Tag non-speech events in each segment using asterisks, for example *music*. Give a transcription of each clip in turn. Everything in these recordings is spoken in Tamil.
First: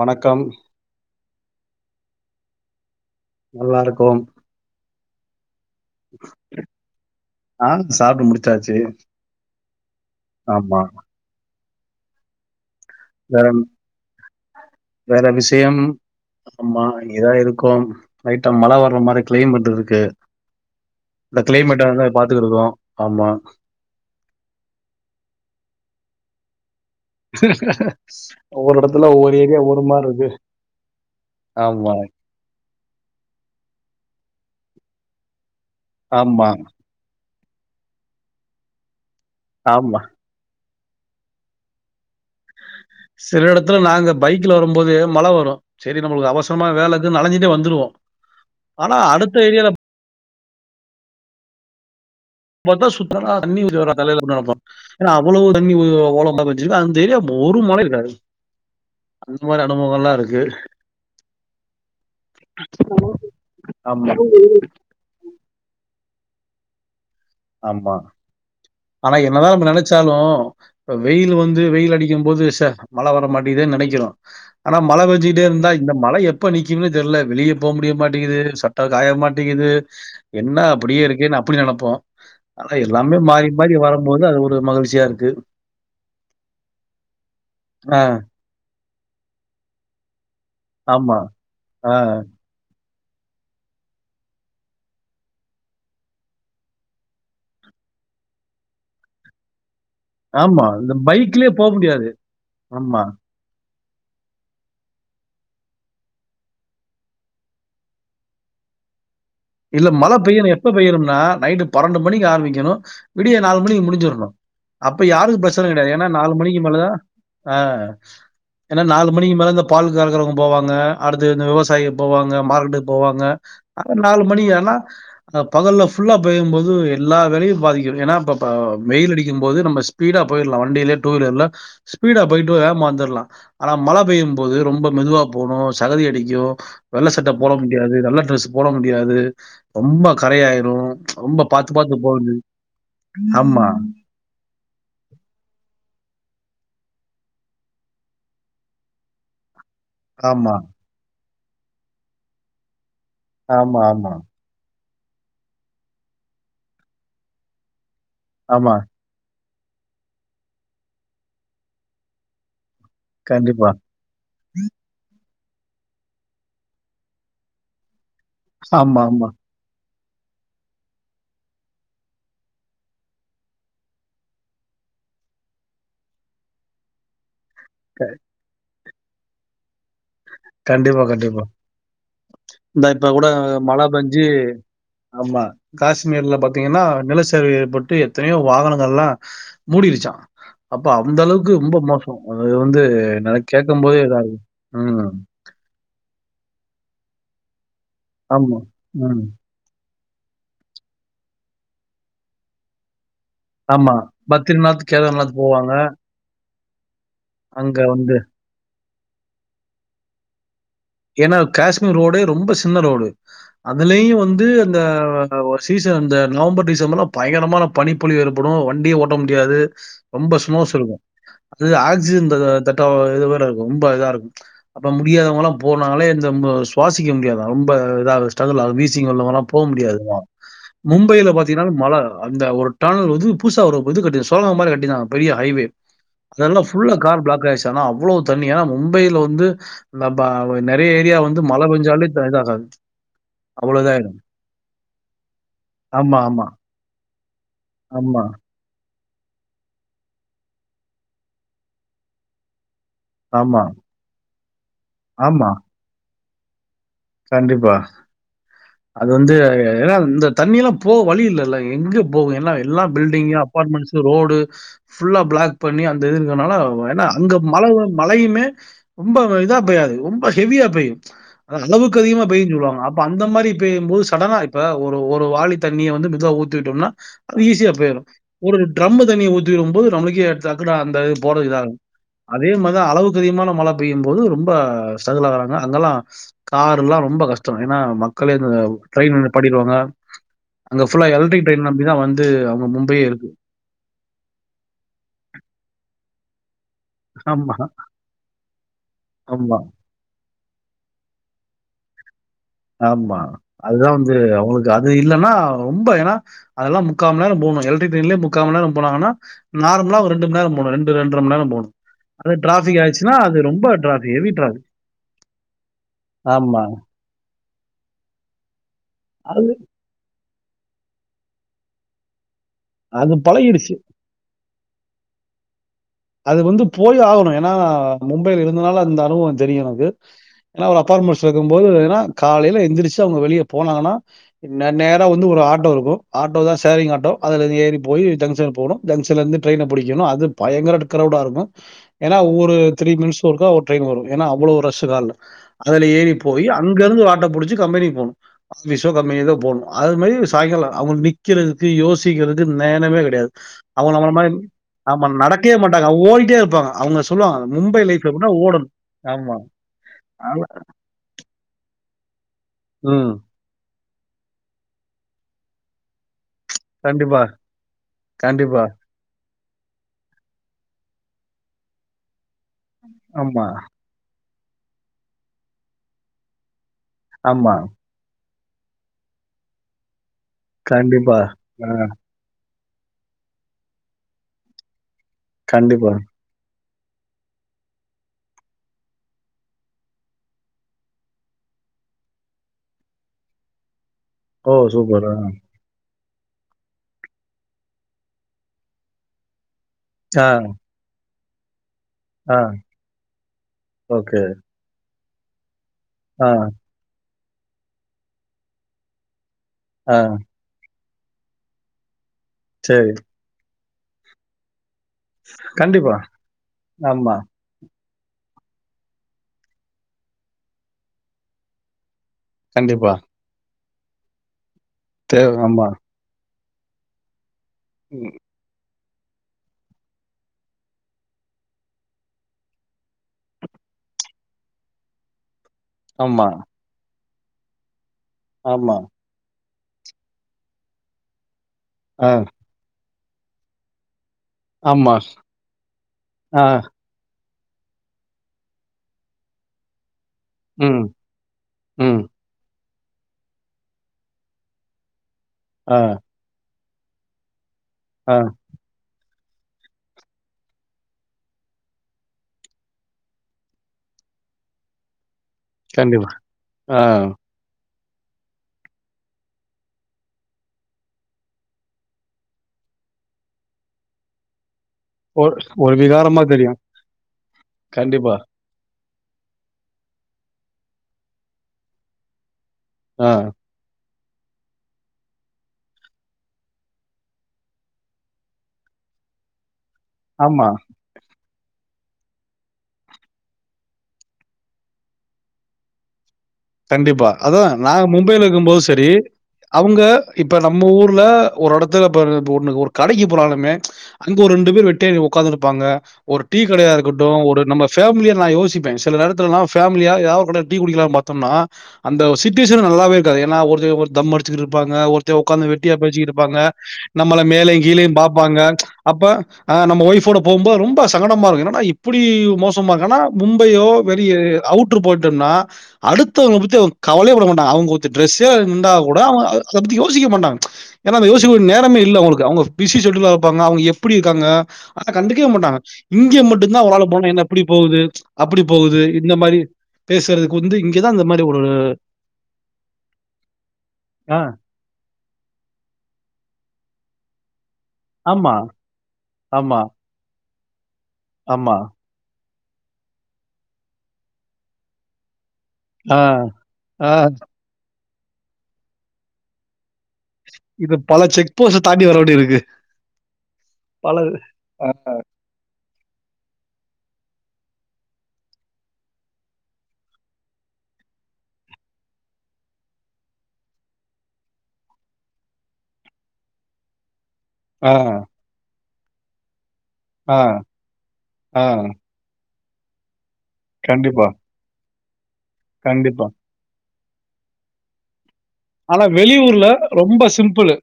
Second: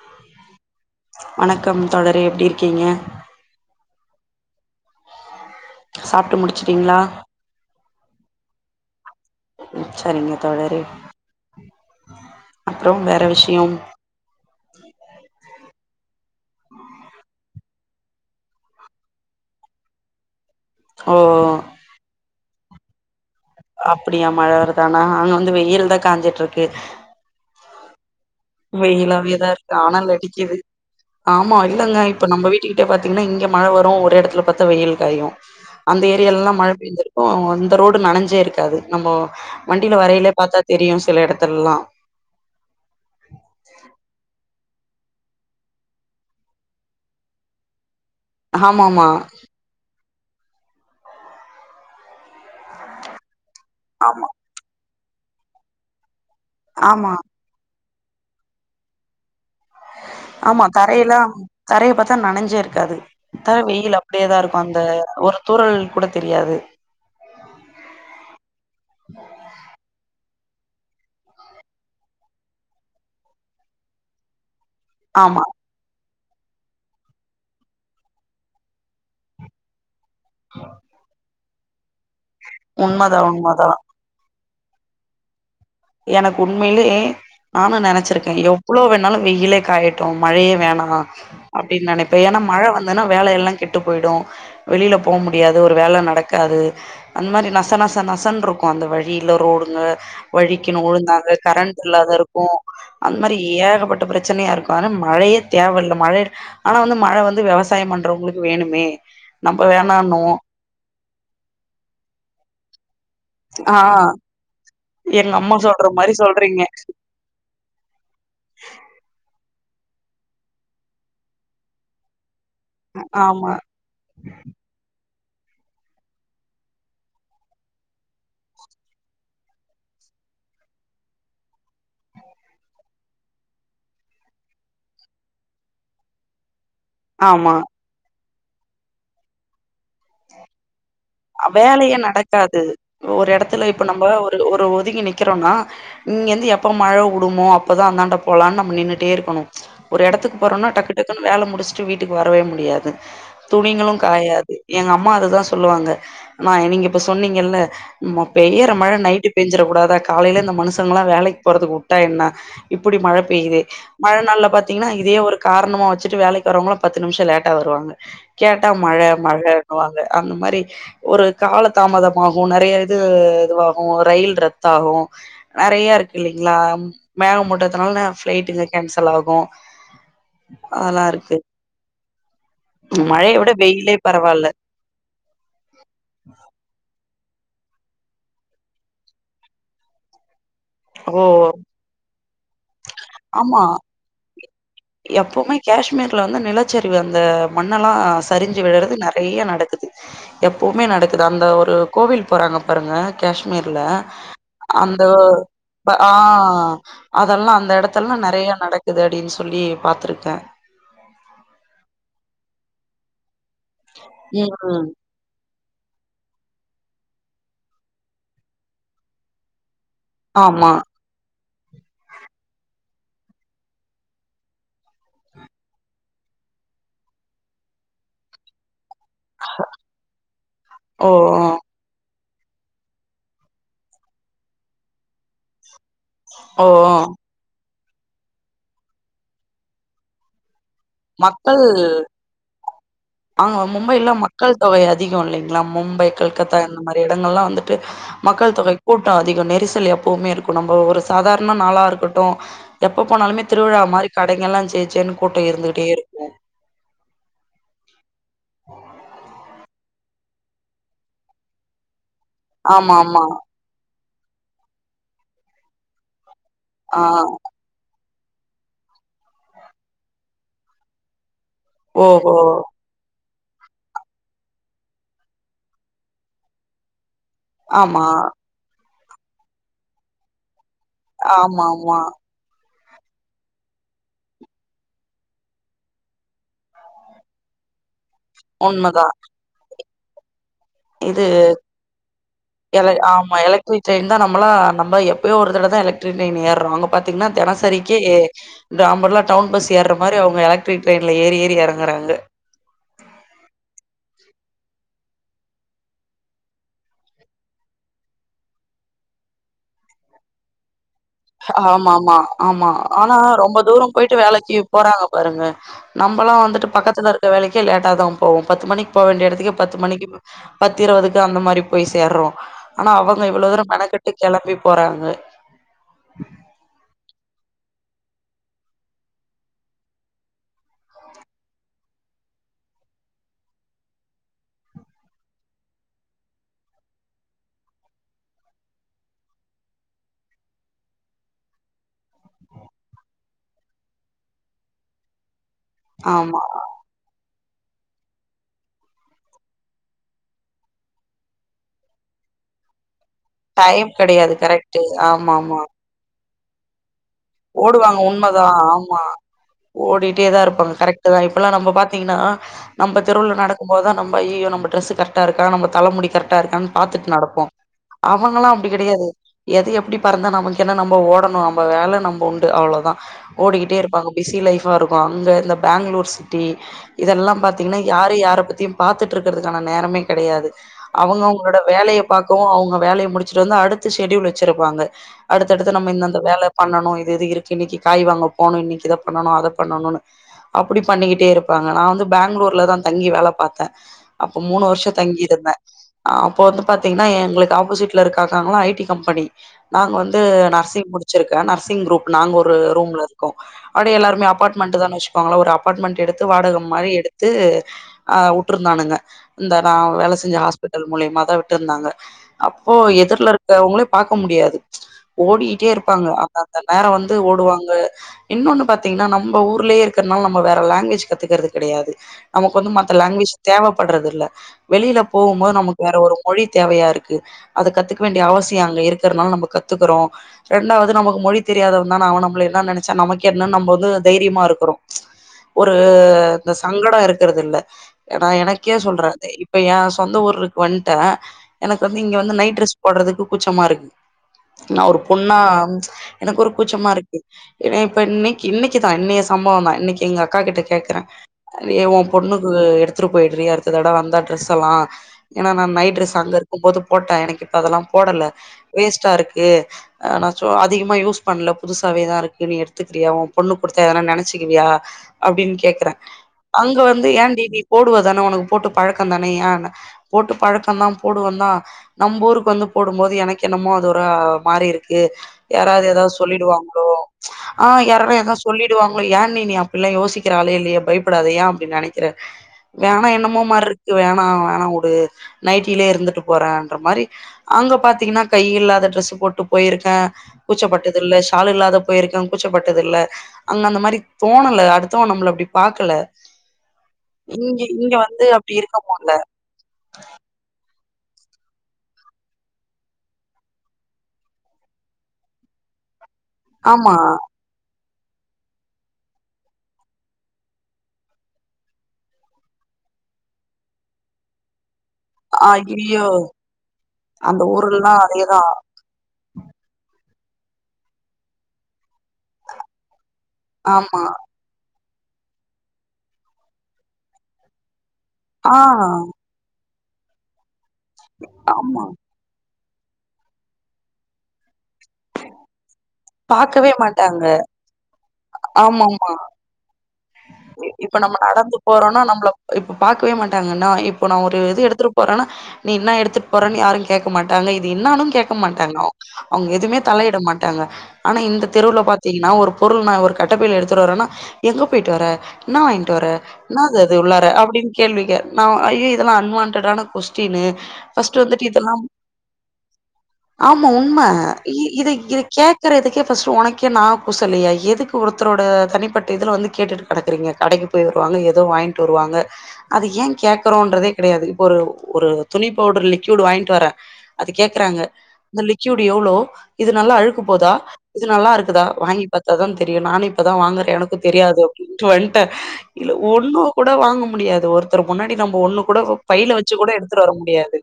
வணக்கம் வணக்கம் தோழரே எப்டி இருக்கீங்க நல்லாருக்கோம் சாப்ட்டு முடிச்சுட்டீங்ளா ஆ சாப்ட்டு முடிச்சாச்சு சரிங்க தோழரே ஆமா அப்ற வேற விஷய வேற விஷயம் ஆமா எதா இருக்கு லைட்டா மழ வர்ற மாரி கிளைமேட் இருக்கு ஓ இந்த கிளைமேட் வேற பாத்துருக்குறோ ஆமா அப்டியா மழ வருதானா அங்க வந்து வெயில் தா காஞ்சிட்டு இருக்கு ஒவ்வொரு இடத்துல ஒவ்வொரு வெயிலாவேதா ஏரியா இருக்கு ஒரு மாதிரி ஆனல் இருக்கு அடிக்குது ஆமா இல்லங்க இப்ப நம்ம வீட்டுக்கிட்ட பாத்தீங்னா இங்க மழ வரு ஒரு இடத்துல பத்தா வெயில் காயு அந்த ஆமா ஏரியாலல்லா மழ பெய்சிருக் இந்த ரோடு நனஞ்சே இருக்காது நம்போ வண்டியில ஆமா வரயில பாத்தா தெரியு சில இடத்துல்லா சில இடத்துல நாங்க பைக்ல வரும்போது மழ வரு செரி நம்மளுக் அவசரமா வேலகுது நனஞ்சிட்டே வந்துருவோ ஆமா ஆனா ஆமா அடுத்த ஏரியால பாத்த சுத்தமா *inaudible* ஆமா நெனப்போ ஏன அவளோ தண்ணி உ *unintelligible* வெச்சின்னா அந்த ஆமா ஏரியா ஒரு மழை இருக்காது அந்த மார் இடமு ஆமா தரைல்லா தரைய பத்தா நனஞ்சே இருக்காது பத்தா வெயில் ஆமா அப்டியேதா இருக்கு அந்த ஒரு தூறல் கூட தெரியாது ஆமா ஆனா என்னதா நம்ம நெனச்சாலு வெயில் வந்து வெயில் அடிக்கும் போது ச மழ வர மாட்டிகிதேன் நெனைக்கிறோ ஆனா மழ பெஞ்சுட்டே ஆமா இருந்தா இந்த மழை எப் எப்ப நிக்கிம்னே தெர்ல வெளிய போக முடிய மாட்டிகிகுது சட்ட காய மாட்டிகிகுது என்ன அப்டியே இருக்கேன்னு அப்டி நெனப்போ ஆனா எல்லாமே உண்மதா மாறி உண்மதா மாறி வரும்போது அது ஒரு மகிழ்ச்சியா இருக்கு எனக்கு உண்மையிலே நானு ஆ, நெனச்சிருக்கே எவ்ளோ வேன்னாலு வெயிலே காயட்டு மழையே வே ணா ஆமா. அப்டின் ஆ, நெனப்ப ஏன்னா மழ வந்தன்னா வேல எல்லா கெட்டு போயிடு வெளில போ முடியாது ஒரு வேல நடக்காது அந்த மாரி நச நச நசன்ட்ருக்கு அந்த வழியில ரோடுங்க ஆமா. வழிக்குணு இந்த வுழுந்தாங்க பைக்லயே போ கரண்ட் முடியாது. இல்லாத இருக்கு ஆமா. அந்த மாரி ஏகப்பட்ட பிரச்சனையா இருக்கு அதனால மழையே தேவயில்ல மழ ஆனா வந்து மழ வந்து விவசாயம் பண்றவங்களுக்கு வேணுமே நம்ம இல்ல மழ வேணான்னுவோ பெய்யணு எப்ப பெய்யணும்னா நைட்டு பன்னெண்டு மணிக்கு ஆரம்பிக்கணு விடிய நாலு ஆ மணிக் முடிஞ்சிர்ணு அப்ப எங்க யாருக்கு அம்மா பிரச்சன சொல்ற கெடையாது ஏன்னா மாரி நாலு மணிக்கு சொல்றீங்க மேலதா ஆ ஏன்னா நாலு மணிக்கு மேல இந்த பாலு கறக்குறவுங்க போவாங்க அடுத்து இந்த விவசாயிக போவாங்க மார்க்கெட்டுக்கு போவாங்க ஆமா நாலு மணியனா பகல்ல ஃபுல்லா பெய்யும்போது எல்லா வேலையு பாதிக்கு ஏன்னா இப்ப வெயில் அடிக்கும் போது நம்ம ஸ் பீடா போயிர்லா வண்டிலே டூ வீலர்ல ஸ்பீடா போயிட்டு வேகமா வந்துர்லா ஆனா மழ பெய்யும் போது ரொம்ப மெதுவா போணு சகதி அடிக்கு வெள்ள சட்டை போட ஆமா முடியாது நல்ல ட்ரெஸ் போட முடியாது ரொம்ப கரையாயிரு வேலையே நடக்காது ஒரு ஆமா, இடத்துல இப்ப ம். நம்ம ஒரு ஒரு ஒதுங்கி நிக்கிறோம்னா இங்கெந்து எப்ப மழ வுடுமோ அப்பதா அந்தாண்ட போலான் நம்ம நின்னுட்டே இருக்கணு ஒரு இடத்துக்கு ஆமா, போறோன்னா டக்கு டக்குன்னு வேல முடிச்ட்டு வீட்டுக்கு வரவே முடியாது ஆமா, துணிங்களு ஆமா, காயாது எங்க அம்மா அதுதா சொல்லுவாங்க அண்ணா நீங்க இப்ப சொன்னீங்கல்ல பெய்யற ஆமா. மழ நைட்டு பெஞ்சிர கூடாதா காலையில இந்த மனுஷங்லா வேலைக்கு போறதுக்கு உட்டா என்ன இப்புடி மழ பெய்யுதே கண்டிப்பா. மழ நாள்ல பாத்தீங்னா இதே ஒரு காரணமா வச்சுட்டு வேலைக் வரவுங்லா பத்து நிம்ஷோ லேட்டா வருவாங்க கேட்டா மழ ஆமா, ஆமா. மழண்ணுவாங்க அந்த மாரி ஒரு கால தாமதமாகு நெறைய இது இதுவாகு ரயில் ரத் ஆகு நறைய இருக்கு இல்லைங்ளா மேக மூட்டதுனால ஃபிளைட்டு இங்க கேன்சல் ஆகு கண்டிப்பா அதெல்லா இருக்கு கண்டிப்பா இந்த இப்ப கூட மழைய விட மழ வெயிலே பெஞ்சி பரவால்ல ஆமா காஷ்மீர்ல பாத்தீங்கன்னா நிலச்சரிவு ஏற்பட்டு எத்தனையோ வாகனங்கல்லா மூடிடுச்சா அப்போ அந்த ஓ அளவுக்கு ரொம்ப மோசோ அது வந்து என்னால கேக்கும் போதே இதா இருக்குது எப்போமே காஷ்மீர்ல வந்து நிலச்சரிவு அந்த மண்ணெல்லா ஆமா சரிஞ்சு விழறது ம் நெறய நடக்குது எப்போமே நடக்குது அந்த ஒரு கோவில் போறாங்க பாருங்க காஷ்மீர்ல ஆமா பத்ரிநாத் அந்த கேதார்நாத் போவாங்க ஆ அதெல்லா அந்த அங்க எடத்தல்லா வந்து நறைய நடக்குது அப்டின் சொல்லி பாத்துருக்கே ஏனா காஷ்மீர் ரோடே ரொம்ப சின்ன ரோடு அதுலயு வந்து அந்த ம். அ ஒரு சீசன் அந்த நவம்பர் டிசம்பர்லா பயங்கரமான பனிப்பொழிவு ஏற்படு வண்டியே ஓட்ட முடியாது ரொம்ப ஆமா. சுமோஸ் இருக்கு அது ஆக்சிஜன் தத தட்ட இது வேற இருக்கு ரொம்ப இதா இருக்கு அப்ப முடியாதவங்கலா போனாலே இந்த சுவாசிக்க முடியாத ரொம்ப ஸ்ரகுலா வீஸ் சீங் வந்தவங்கலா போ முடியாதுதா ஓ! மும்பைல பாத்தீங்னா ஓ! மழ அந்த ஒரு டேனல் வது பூசா ஒரு இது கட்ட சோழங்க மாரி கட்டினா பெரிய ஹைவே அதெல்லா ஓ! ஃபுல்ல கார் பிளாக்காய்ச்சி ஆனா அவ்ளோ தண்ணி எனா மும்பையில வந்து நா பா இப்ப நறைய ஏரியா வந்து மழ பெஞ்சாலே டைடா ஆகாது ஆங்க மும்பைல மக்கள் தொகை அதிகோ இல்லிங்ளா மும்பை ஆமா, ஆமா, கல்கத்தா அந்த மாரி இடங்கல்லா வந்துட்டு ஆமா, மக்கள் தொகை கூட்டோ அதிக நெரிசல் எப்பவுமே இருக்கு நம்ப ஒரு சாதாரண நாளா இருக்கட்டு எப்போ போனாலுமே ஆமா, திருவிழா மாரி கடைங்கெல்லா ஜேஜேன்னு கூட்ட ஆமா. இருந்துகிட்டே இருக்கு கண்டிப்பா அது வந்து ஏனா இந்த தண்ணிலா போக வழி இல்லல்ல எங்க போகு எல்லா எல்லா ஆமா ஆமா பில்டிங் அப்பாட்மெண்ட்ஸ் ரோடு ஃபுல்லா பிளாக் பண்ணி அந்த இது இர்கன்னால ஆ ஏனா அங்க மழ மழயுமே ரொம்ப இதா பெய்யாது ரொம்ப ஹெவியா பெய்யு அளவுக்கு அதிகமா ஓஹோ பெய்யுஞ் சொல்லுவாங்க அப்ப அந்த மாரி பேயும் போது சடனா இப்ப ஒரு ஒரு வாலி தண்ணிய வந்து மெதுவா ஊத்தி விட்டோனா அது ஈஸியா போயிடு ஆமா ஒரு ட்ரம்மு தண்ணிய ஊத்தி விடும் போது நம்ளுக்கே அட் டக்குனு அந்த இது போட இதா ஆமா இருக் ஆமா அதே மார்தா அளவுக்கு அதிகமான மழ பெய்யு போது ரொம்ப ஸ்ரகுல் ஆகுறாங்க அங்கல்லா காருல்லா ரொம்ப கஷ்ட்டோ ஏனா மக்களே அங்க உண்மதா ட்ரெயின் நிப்பாட்டிடுவாங்க அங்க ஃபுல்லா இது எலக்ட்ரிக் ட்ரெயின் நம்பிதா வந்து அவுங்க மும்பையே இருக் இனி ட்ரெயின் தா நம்மலா நம்ம எப்பயோ ஒரு தடதா எலக்ட்ரி ட்ரெயின் ஏற்றோ அங்க பாத் திங்னா ஆமா, தெனசரிக்கி நாம்பர்லா டவுன் ஆமா, பஸ் ஏற மாரி அவுங்க எலக் ட்ரிக் ட்ரெயின்ல ஏறி ஏறி எறங்குறாங்க ஆமா அதுதா வந்து அவுங்ளுக்கு அது இல்லன்னா ரொம்ப ஏனா அதெல்லா முக்காமந்நேரோ போனோ எலக்ட்ரிக் ட்ரெயின்லே முக்காமண்ணேரோ போனாங்கனா நார்மலா ஒரு ரெண்டு மண்ணேரோ போனு ரெண் ஆமாமா ஆமா ஆயிருச்சுன்னா, ஆனா அது ரொம்ப தூரோ டிராஃபிக், போயிட்டு ஹெவி வேலைக்கி டிராஃபிக். போறாங்க பாருங்க நம்பலா ஆமா. வந்துட்டு பக்கத்துல இரு இந்த வேலைக்கே லேட்டா தா போவோ பத்து மணிக்கு போ வேண்டிய அது எடத்துக்கே பத்து மணிக்கி பத்து இருவதுக்கு அந்த மாரி போய் சேர்றோ ஆனா அது அவங்க இவ்ளோ தூரோ பழகிடுச்சு. மெனக்கெட் டு கெளம்பி போறாங்க அது வந்து போய் ஆவணு ஏன்னா மும்பையில இருந்ததுனால அந்த அனுபவோ தெரியு எனக்கு ஏனா ஒரு அப்பார்மெண்ட்ஸ்ல இருக்கும் போது ஏன்னா காலையில எந்திரிச்சி அவுங்க வெளியப் போனாங்கனா நே நேரா வந்து ஒரு ஆட்டோ இருக்கு ஆட்டோ தா சேரிங் ஆட்டோ அதுலந்து ஏறி போயி ஜங்ஷன் போணு ஜங்ஷன்லர்ந்து ட்ரெயின புடிக்கணு அது பயங்கர கிரவுடா இருக்கு ஏனா ஒவ்வொரு த்ரீ மினிட்ஸ் ஒருக்கா ஒரு ட்ரெயின் வரு ஏன்னா அவ்ளோ ரஷு கால்ல அதுல ஏறி ஆமா போய் அங்கருந்து ஒரு ஆட்டோ புடிச்சு கம்பெனிக்கு போணு விஷ்வ கம்பெனி தா போணு அது மாரி சாயங்காலோ அவுங்களுக்கு நிக்கிறதுக்கு யோசிக்கிறதுக்கு நேரமே கெடையாது டைம் அவுங்க நம்ம மாரி கெடையாது கரெக்ட் நம்ம ஆமா நடக்கவே ஆமா மாட்டாங்க ஓடிட்டே இருப்பாங்க அவுங்க சொ ஓடுவாங்க உண்மதா ஆமா ஓடிட்டே தா ஆமா. இருக்கணு கரெக்ட்டு தா இப்பெல்லா நம்ம பாத்தீங்ன்னா நம்ம ம். தெருல நட க்கு போதா நம்ப அய்யய்யோ நம்ப ட்ரெஸு கரெக்ட்டா இருக்கா நம்ப தல முடி கரெக்ட்டா இருக்கானு பாத்துட்டு கண்டிப்பா, நடப்போ அவங்கல்லா கண்டிப்பா. அப்டி கெடையாது எது எப்டி பறந்தா நமக்கு என்ன நம்ம ஓடனோ நம்ம வேல நம்ம உண்டு அவ்ளோதா ஆமா, ஓடிக்கிட்டே இருப்பாங்க பிஸி லைஃபா இருக்கு அங்க இந்த பேங்களூர் சிட்டி இதெல்லா ஆமா. பாத்தீங்ன்னா யாரு யார பத்தியு பாத்துட்டு இருக்கிறதுக்கான நேரமே கெடையாது கண்டிப்பா. அவங்க அவங்களோட ஆ, வேலைய பார்கவு அவங்க வேலைய முடிச்சுட்டு வந்து அடுத்த ஷெடியூல் வச்சிருப்பாங்க அடுத்தடுத்து கண்டிப்பா. நம்ம இந்தந்த வேல பண்ணணு இது இருக்கு இன்னிக்கி காய் வாங்க போனு இன்னிக்கி இத பண்ணணு அத பண்ணணும்னு அப்டி பண்ணிக்கிட்டே இருப்பாங்க நா வந்து பெங்களூர்லதா தங்கி வேல பாத்த அப்போ ஓ! மூணு வருஷோ சூப்பர். ஆ, தங்கியிருந்த அப்போ வந்து பாத்தீங்ன்னா எங்களுக்கு ஆப்போசிட்ல இருக்காக்காங்களா ஐ டி கம்பெனி நாங்க வந்து ஆ, நர்சிங் முடிச்சிருக்க நர்சிங் குரூப் நாங்க ஆ, ஒரு ரூம்ல இருக்கோ அப்டியே ஓகே. எல்லாருமே அபார்ட் மென்ட்டு தா வச்சுக்கோங்கள ஒரு அபார்ட்மெண்ட் எடுத்து ஆ, வாடக மாரி எடுத்து அ உட்டுருந்தானுங்க இந்த நா ஆ, வேல செஞ்ச ஹாஸ்பிட்டல் மூலியமாதா விட்டு இருந்தாங்க அப்போ சரி. எதிர்ல இரு அவுங்களே பாக்க முடியாது ச் ஓடிட்டே கண்டிப்பா. இருப்பாங்க அந்த அந்த நேரோ வந்து ஆமா, ஓடுவாங்க இன்னொன்னு பாத்தீங்ன்னா நம்ம ஊர்லயே இருக்கிறனால நம்ம வேற லாங்குவேஜ் கத்துக்கறது கெடையாது நமக்கு வந்து கண்டிப்பா. மத்த லாங்குவேஜ் தேவைப்பட்றது இல்ல வெளியில தேவ் போகும்போது ஆமா, நமக்கு வேற ஒரு மொழி தேவயா இருக்கு அத கத்துக்க ம். வேண்டிய அவசியோ அங்க இருக்கிறனால நமக்கு கத்துக்குறோ ரெண்டாவது நமக்கு மொழி தெரியாதவ தா அவ நம்மள என்னா நெனச்சா நமக்கு என்னன்னு நம்ம வந்து தைரியமா இருக்குறோ ச் ஒரு ஆமா, இந்த சங்கடோ இருக்கிறது இல்ல ஏன்னா எனக்கே ஆமா. சொல்ற இப்ப ஏ சொந்த ஊருக்கு வந்துட்ட எனக்கு வந்து ஆ, இங்க வந்து நைட் ட்ரஸ் போடுறதுக்கு கூச்சமா இருக்கு நா ஆமா. ஒரு பொண்ணா ச் எனக்கு ஆ, ஒரு கூச்ச இருக்கு ஏ இப்ப இன்னைக்கு இன்னைக்கு தா இன்னய சம்பவோ தா இன்னைக்கு எங்க அக்கா கிட்ட ம், கேக்குறே ஏய் ஒ ம். பொண்ணுக்கு எடுத்துட்டு போயிடுறி அடுத்த தட வந்தா ட்ரெஸ் எல்லா ஏன்னா நா ஆ, நைட் ட்ரெஸ் அங்க இருக்கு போது போட்டே எனக்கு இப்ப அதெல்லா ஆ, போடல வேஸ்ட்டா இருக்கு அதிகமா யூஸ் பண்ணல புதுசாவேதா இருக்கு நீ எடுத்துக்கிறியா ஒ பொண்ணுக்கு கொடுத்தான ஏதா நெனச்சிக்கிவியா அப்டின் கேக்குறே கண்டிப்பா. அங்க ஆ, வந்து ஏ டி நீ போடுவ தானே உனக்கு போட்டு பழக்கம் தானே ஏ ‍போட்டு பழக்கோ தா போடுவதா நம்ம ஊருக்கு வந்து போடும் போது எனக்கு என்னமோ அது ஒரு மாரி இருக்கு ஒரு ஒரு யாராவது ஏதாவது விகாரமா தெரியும். சொல்லிடுவாங்களோ ச் ஆ யார கண்டிப்பா. ஏத சொல்லிடுவாங்களோ எ நீ அப்டில்லா யோசிக்கிற ஆளே இல்லையே பயப்படாத ஏ அப்டி நெனைக்கிற வேணா ஆ, என்னமோ மாரி இருக்கு வேணா வேணா வுடு நைட்டிலயே இருந்துட்டு போறேன்ற மாரி அங்க பாத்தீங்கன்னா கை இல்லாத டிரெஸ் போட்டு போயிருக்கே ஆமா. கூச்சப்பட் தில்ல ஷால் இல்லாத போயிருக்க கூச்சப்பட்டதில்ல அங்க அந்த மாதிரி தோணல அடுத்தவ நம்மள அப்டி பாக்கல கண்டிப்பா அதா இங்க நாங்க இங்க வந்து மும்பையில அப்டி இருக்கும்போது இருக்க செரி முடில அவுங்க இப்ப நம்ம ஊர்ல ஒரு எடத்துல இப்ப ஒண்ணு ஒரு கடைக்கு போனாலுமே அங்க ஒரு ரெண்டு பேர் வெட்டியா உட்காந்து இருப்பாங்க ஒரு டீ கிடையா ஆமா இருக்கட்டு ஒரு நம்ம ஃபேமிலியா நா யோசிப்பே சில நேரத்துல நா ஃபேமிலியா ஏதாவது ஒரு டீ குடிக்கலா னா அந்த சிச்சுவேஷன் நல்லாவே இருக்காது ஏன்னா ஒரு தம் அடுச்சிட்டு இருப்பாங்க ஒரு உட்க்காந்து வெட்டியா ஐயயோ பேசிட்டு இருப்பாங்க நம்மள அந்த மேலயு ஊர்லல்லா கீழேயு பாப்பாங்க அதேதா ச் அப்ப அ நம்ம ஒய்ஃபோட போம்போது ரொம்ப சங்கடமா இருக்கு ஏன்னடா இப்டி மோசமா இருக்கன்னா மும்பையோ ஆமா வெளிய அவுட்ரு போய்டேனா அடுத்தவன பத்தி அவ கவலையேப்பட மாட்டாங்க அவுங்க ட்ரெஸ்ஸோ ஆ இருந்தா கூட யோசிக்க மாட்டாங்க யோசிக்க நேரமே ஆமா இல்லங்களுக்கு அவங்க பிசி ஸ்டேடியுலா இருப்பாங்க அவங்க எப்டி இருக்காங்க ஆனா கண்டுக்கவே மாட்டாங்க இங்க மட்டுதா பாக்கவே ஒரு ஆள போனா மாட்டாங்க என்ன இப்டி போகுது அப்டி போகுது ஆமாமா இந்த மாரி பேசுறதுக்கு வந்து இங் இப்ப நம்ம நடந்து போறோனா நம்பள இப்ப பாக்கவே மாட்டாங்க என்னா இப்ப நா ஆ, ஒரு இது எடுத்துட்டு போறானா நீ என்ன எடுத்துட்டு போறனு யாரு கேக்க மாட்டாங்க இது என்னானு ஆமா, கேக்க மாட்டாங்க அவூங்க ஆமா, எதுவுமே தலையிட மாட்டாங்க ஆனா இந்த ஆமா. தெருவுல பாத்தீங்கன்னா ஒரு பொருள் நா ஒரு கட்டப்பையில எடுத்துட்டு வரேன்னா எங்க போயிட்டு வர என்னா வாங்கிட்டு ஆ, வர என்னாது ஆ. அது உள்ளார அப்டின்னு கேள்விக்கே நா ஐயயோ இதெல்லா அன்வான்டடான கொஸ் டினு இது பல ஃபஸ்ட்டு செக் வந்துட்டு போஸ்ட்ட இதெல்லாம் தாண்டி வர வேண்டியிருக்கு. ஆமா பல உண்ம ஆ, இத இத கேக்குறதுக்கே ஃபஸ்ட் உனக்கே நா கூசலியாய எதுக்கு ஒருத்தரோட தனிப்பட்ட இதுல வந்து கேட்டுட்டு கெடக்குறீங்க கடைக்கு போய் வருவாங்க எதோ வாங்கிட்டு வருவாங்க அது ஏ கேக்குறோன்றதே கெடையாது இப்போ ஒரு ஒரு துணி பவுடர் லிக்விடு வாங்கிட்டு வரே அது ஆ, கேக்குறாங்க இந்த லிக்விட் எவ்ளோ இது நல்லா ஆ, அழுக்கு போதா இது நல்லா ஆ. இருக்குதா வாங்கி த்தா தா தெரியு நானு இப்பதா வாங்குறே எனக்கு கண்டிப்பா, தெரியாது அப்டின்ட்டு வந்துட்டே இல்ல கண்டிப்பா. ஒண்ணு கூட வாங்க முடியாது ஒரு த்தர் முன்னாடி நம்ம ஒண்ணு கூட ஆனா பையில வெளியூர்ல வச்சு கூட ரொம்ப எடுத்துட்டு வர சிம்பிளு முடியாது.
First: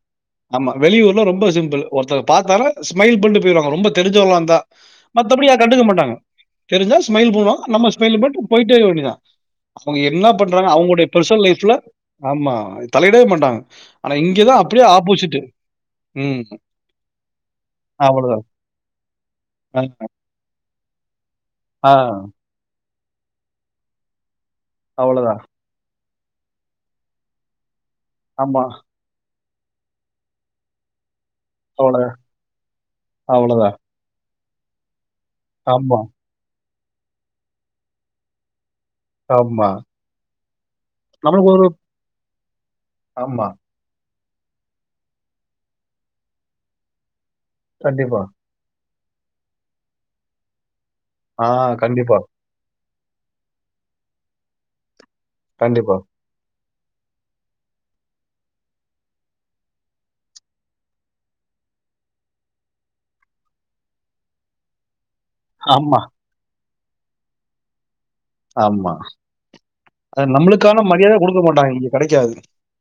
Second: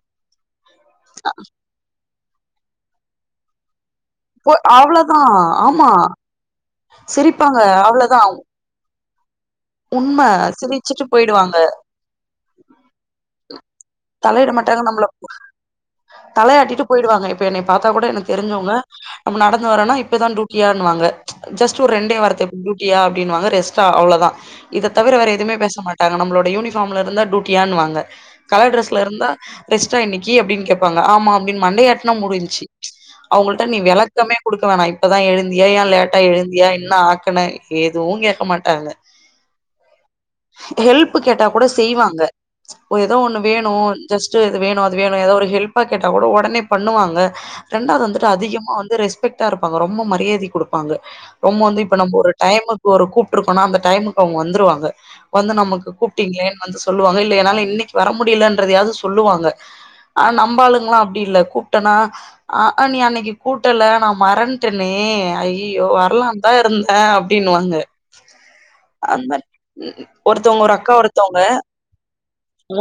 ஆமா வெளியூர்ல ரொம்ப சிம்பிள் ஒருத்தர் பார்த்தால ஸ்மைல் பண்ண போயிடுவாங்க ரொம்ப தெரிஞ்சவங்கலா போ இருந்தா அவ்ளதான். மத்தபடி யா கண்டுக்க ஆமா. மாட்டாங்க தெரிஞ்சா ஸ்மைல் சிரிப்பாங்க. பண்ணுவாங்க நம்ம அவ்ளதான். ஸ்மைல் பண்ணிட்டு போயிட்டே இருக்க வேண்டிதா அவுங்க உண்ம என்ன பண்றாங்க சிரிச்சுட்டு அவுங்களுடைய பர்சனல் போயிடுவாங்க லைஃப்ல ஆமா தலையிடவே மாட்டாங்க ஆனா தலையிட இங்கதா மாட்டாங்க அப்டியே நம்மள ஆப்போசிட்டு தலையாட்டிட்டு போயிடுவாங்க இப்ப என்னை பார்த்தா கூட எனக்கு அவ்வளவுதான் தெரிஞ்சவுங்க நம்ம நடந்து ஆ, வரேன்னா இப்பதா டியூடியானு வாங்க ஜஸ்ட் ஒரு ஆ, ரெண்டே வாரத்து டியூட்டியா அப்டினுவாங்க ரெஸ்டா அவ்ளோதா இதை தவிர வேற அவ்வளவுதான் எதுமே பேச மாட்டாங்க நம்மளோட யூனிஃபார்ல இருந்தா டயூடியானுவாங்க ஆமா கலர் ட்ரஸ் ல இருந்தா ரேஸ்டா இன்னிக்கு அப்டினு கேப் பாங்க ஆமா அப்டின்னு அவ்வளவுதான் மண்டையாட்டன முடிஞ்சு அவங்கள்ட அவ்வளவுதான் நீ விளக்கமே கொடுக்க வேணா இப்பதா எழுந் ஏயா ஆமா லேட்டா எழுந்தியா என்ன ஆக்கண எதுவு கேட்க மாட்டாங்க ஆம்மா ஹெல்பு கேட்டா கூட செய்வாங்க ஒ ஏதோ ஒண்ணு ஆமா வேணு ஜஸ்ட் இது வேணு அது வேணு ஏதா ஒரு ஹெல்ப்பா கெட்டா கூட ஒடனே பண்ணுவாங்க ரெண்டாவது கண்டிப்பா வந்துட்டு அதிகமா வந்து ரெஸ்பெக்ட்டா இருப்பாங்க ரொம்ப மரியாதி கொடுப்பாங்க ஆ ரொம்ப வந்து இப்ப கண்டிப்பா நம்ம ஒரு டைமுக்கு ஒரு கூப்ட்டு இருக்கோனா அந்த டைம்கு அவுங்க வந்துருவாங்க வந்து நமக்கு கண்டிப்பா கூப் டிங்ளேன்னு வந்து சொல்லுவாங்க இல்ல எனால இன்னைக்கு வர முடியலன்றதையாவது சொல்லுவாங்க ஆ நம்பாளுங்களா அப்டி இல்ல கூப்டனா ஆ ஆ நீ அன்னைக்கு கூட்டல நா மறன்டனே ஐய்யயோ ஆமா வரலான் தா இருந்தே அப்டின்னுவாங்க ஆமா அந்த மாரி அது ஒருத்தவங்க ஒரு நம்பளுக்கான அக்கா மரியாத ஒருத்தவங்க கொடுக்க மாட்டாங்க இங்க கிடைக்கா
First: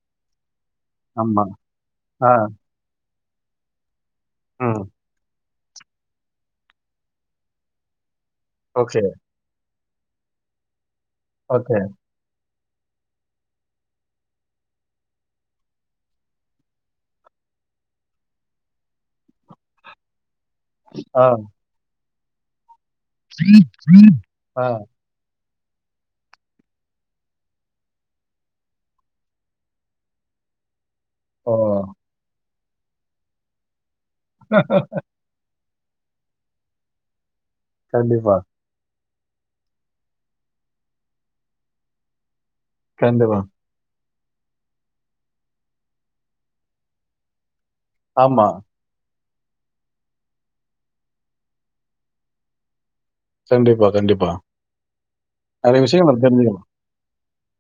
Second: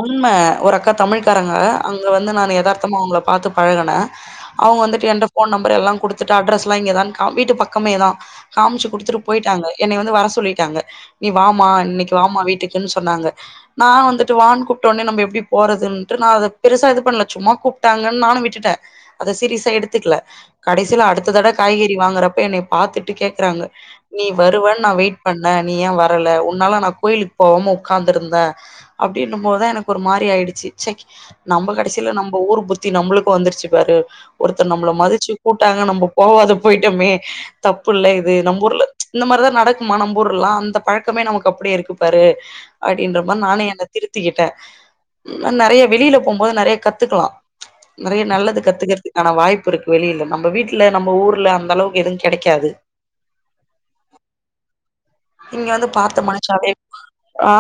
உண்ம ஒரு அக்கா தமிழ்காரங்க அங்க வந்து ஆ நானு எதார்த்த மா அவங்கள பாத்து பழகுன அவுங்க ம் வந்துட்டு என்ட ஃபோன் நம்பர் எல்லா கொடுத்துட்டு அட்ரேஸ் எல்லா இங்கதா கா வீட்டு பக்கமே தா காமிச்சு ஓகே குடுத்துட்டு போயிட்டாங்க என்ன வந்து வர சொல்லிட்டாங்க நீ வாம ஓகே இன்னைக்கு வாமா வீட்டுக்குன்னு சொன்னாங்க நா வந்துட்டு வான்னு கூப்டடோனே நம்ப எப்டி போறதுன்னட்டு நா அத பெருசா இது பண்ணல சும்மா கூப்பிட்டாங்கன்னு நானு விட்டுட்டே அத சீரீஸா எடுத்துக்கல கடைசியில ஆ அடுத்த தட காய்கறி வாங்குறப்ப என்னய பாத்துட்டு கேக்குறாங்க நீ ஆ வருவனு நா வெயிட் பண்ணே நீ ஏ வர் வரல உன்னால நா கோயிலுக்கு போவாம உட்காந்திருந்தே அப்டின்னும் போதுதா எனக்கு ஒரு மாரி ஆயிடுச்சு சய் ஓ நம்ப கடைசில நம்ப ஊர் புத்தி நம்பளுக்கும் வந்துருச்சி பாரு ஒருத்தர் நம்பள மதிச்சு கூட்டாங்க நம்போ போவாத போயிட்டமே தப்பு இல்ல இது கண்டிப்பா நம்ப ஊர்ல இந்த மாரிதா நடக்குமா நம்ப ஊர்ல்லா அந்த பழக்கமே நமக்கு அப்டியே இருக்கு பாரு அப்டின்ற கண்டிப்பா மாரி நானே என்ன திருத்திக்கிட்டே நறைய வெளியில போம்போது நறைய கத்துக்கலா நெறைய ஆமா நல்லது கத்துக்கறதுக்கு ஆனா வாய்ப்பு இருக்கு வெளியில நம்ம வீட்டுல நம்ம ஊர்ல அந்த அளவுக்கு எதுவு கெடைக்காது கண்டிப்பா கண்டிப்பா இங்க நெறைய வந்து விஷயங்கள் பாத்த நம்ம தெரிஞ்சுக்கணும். மனுசாவே ஆ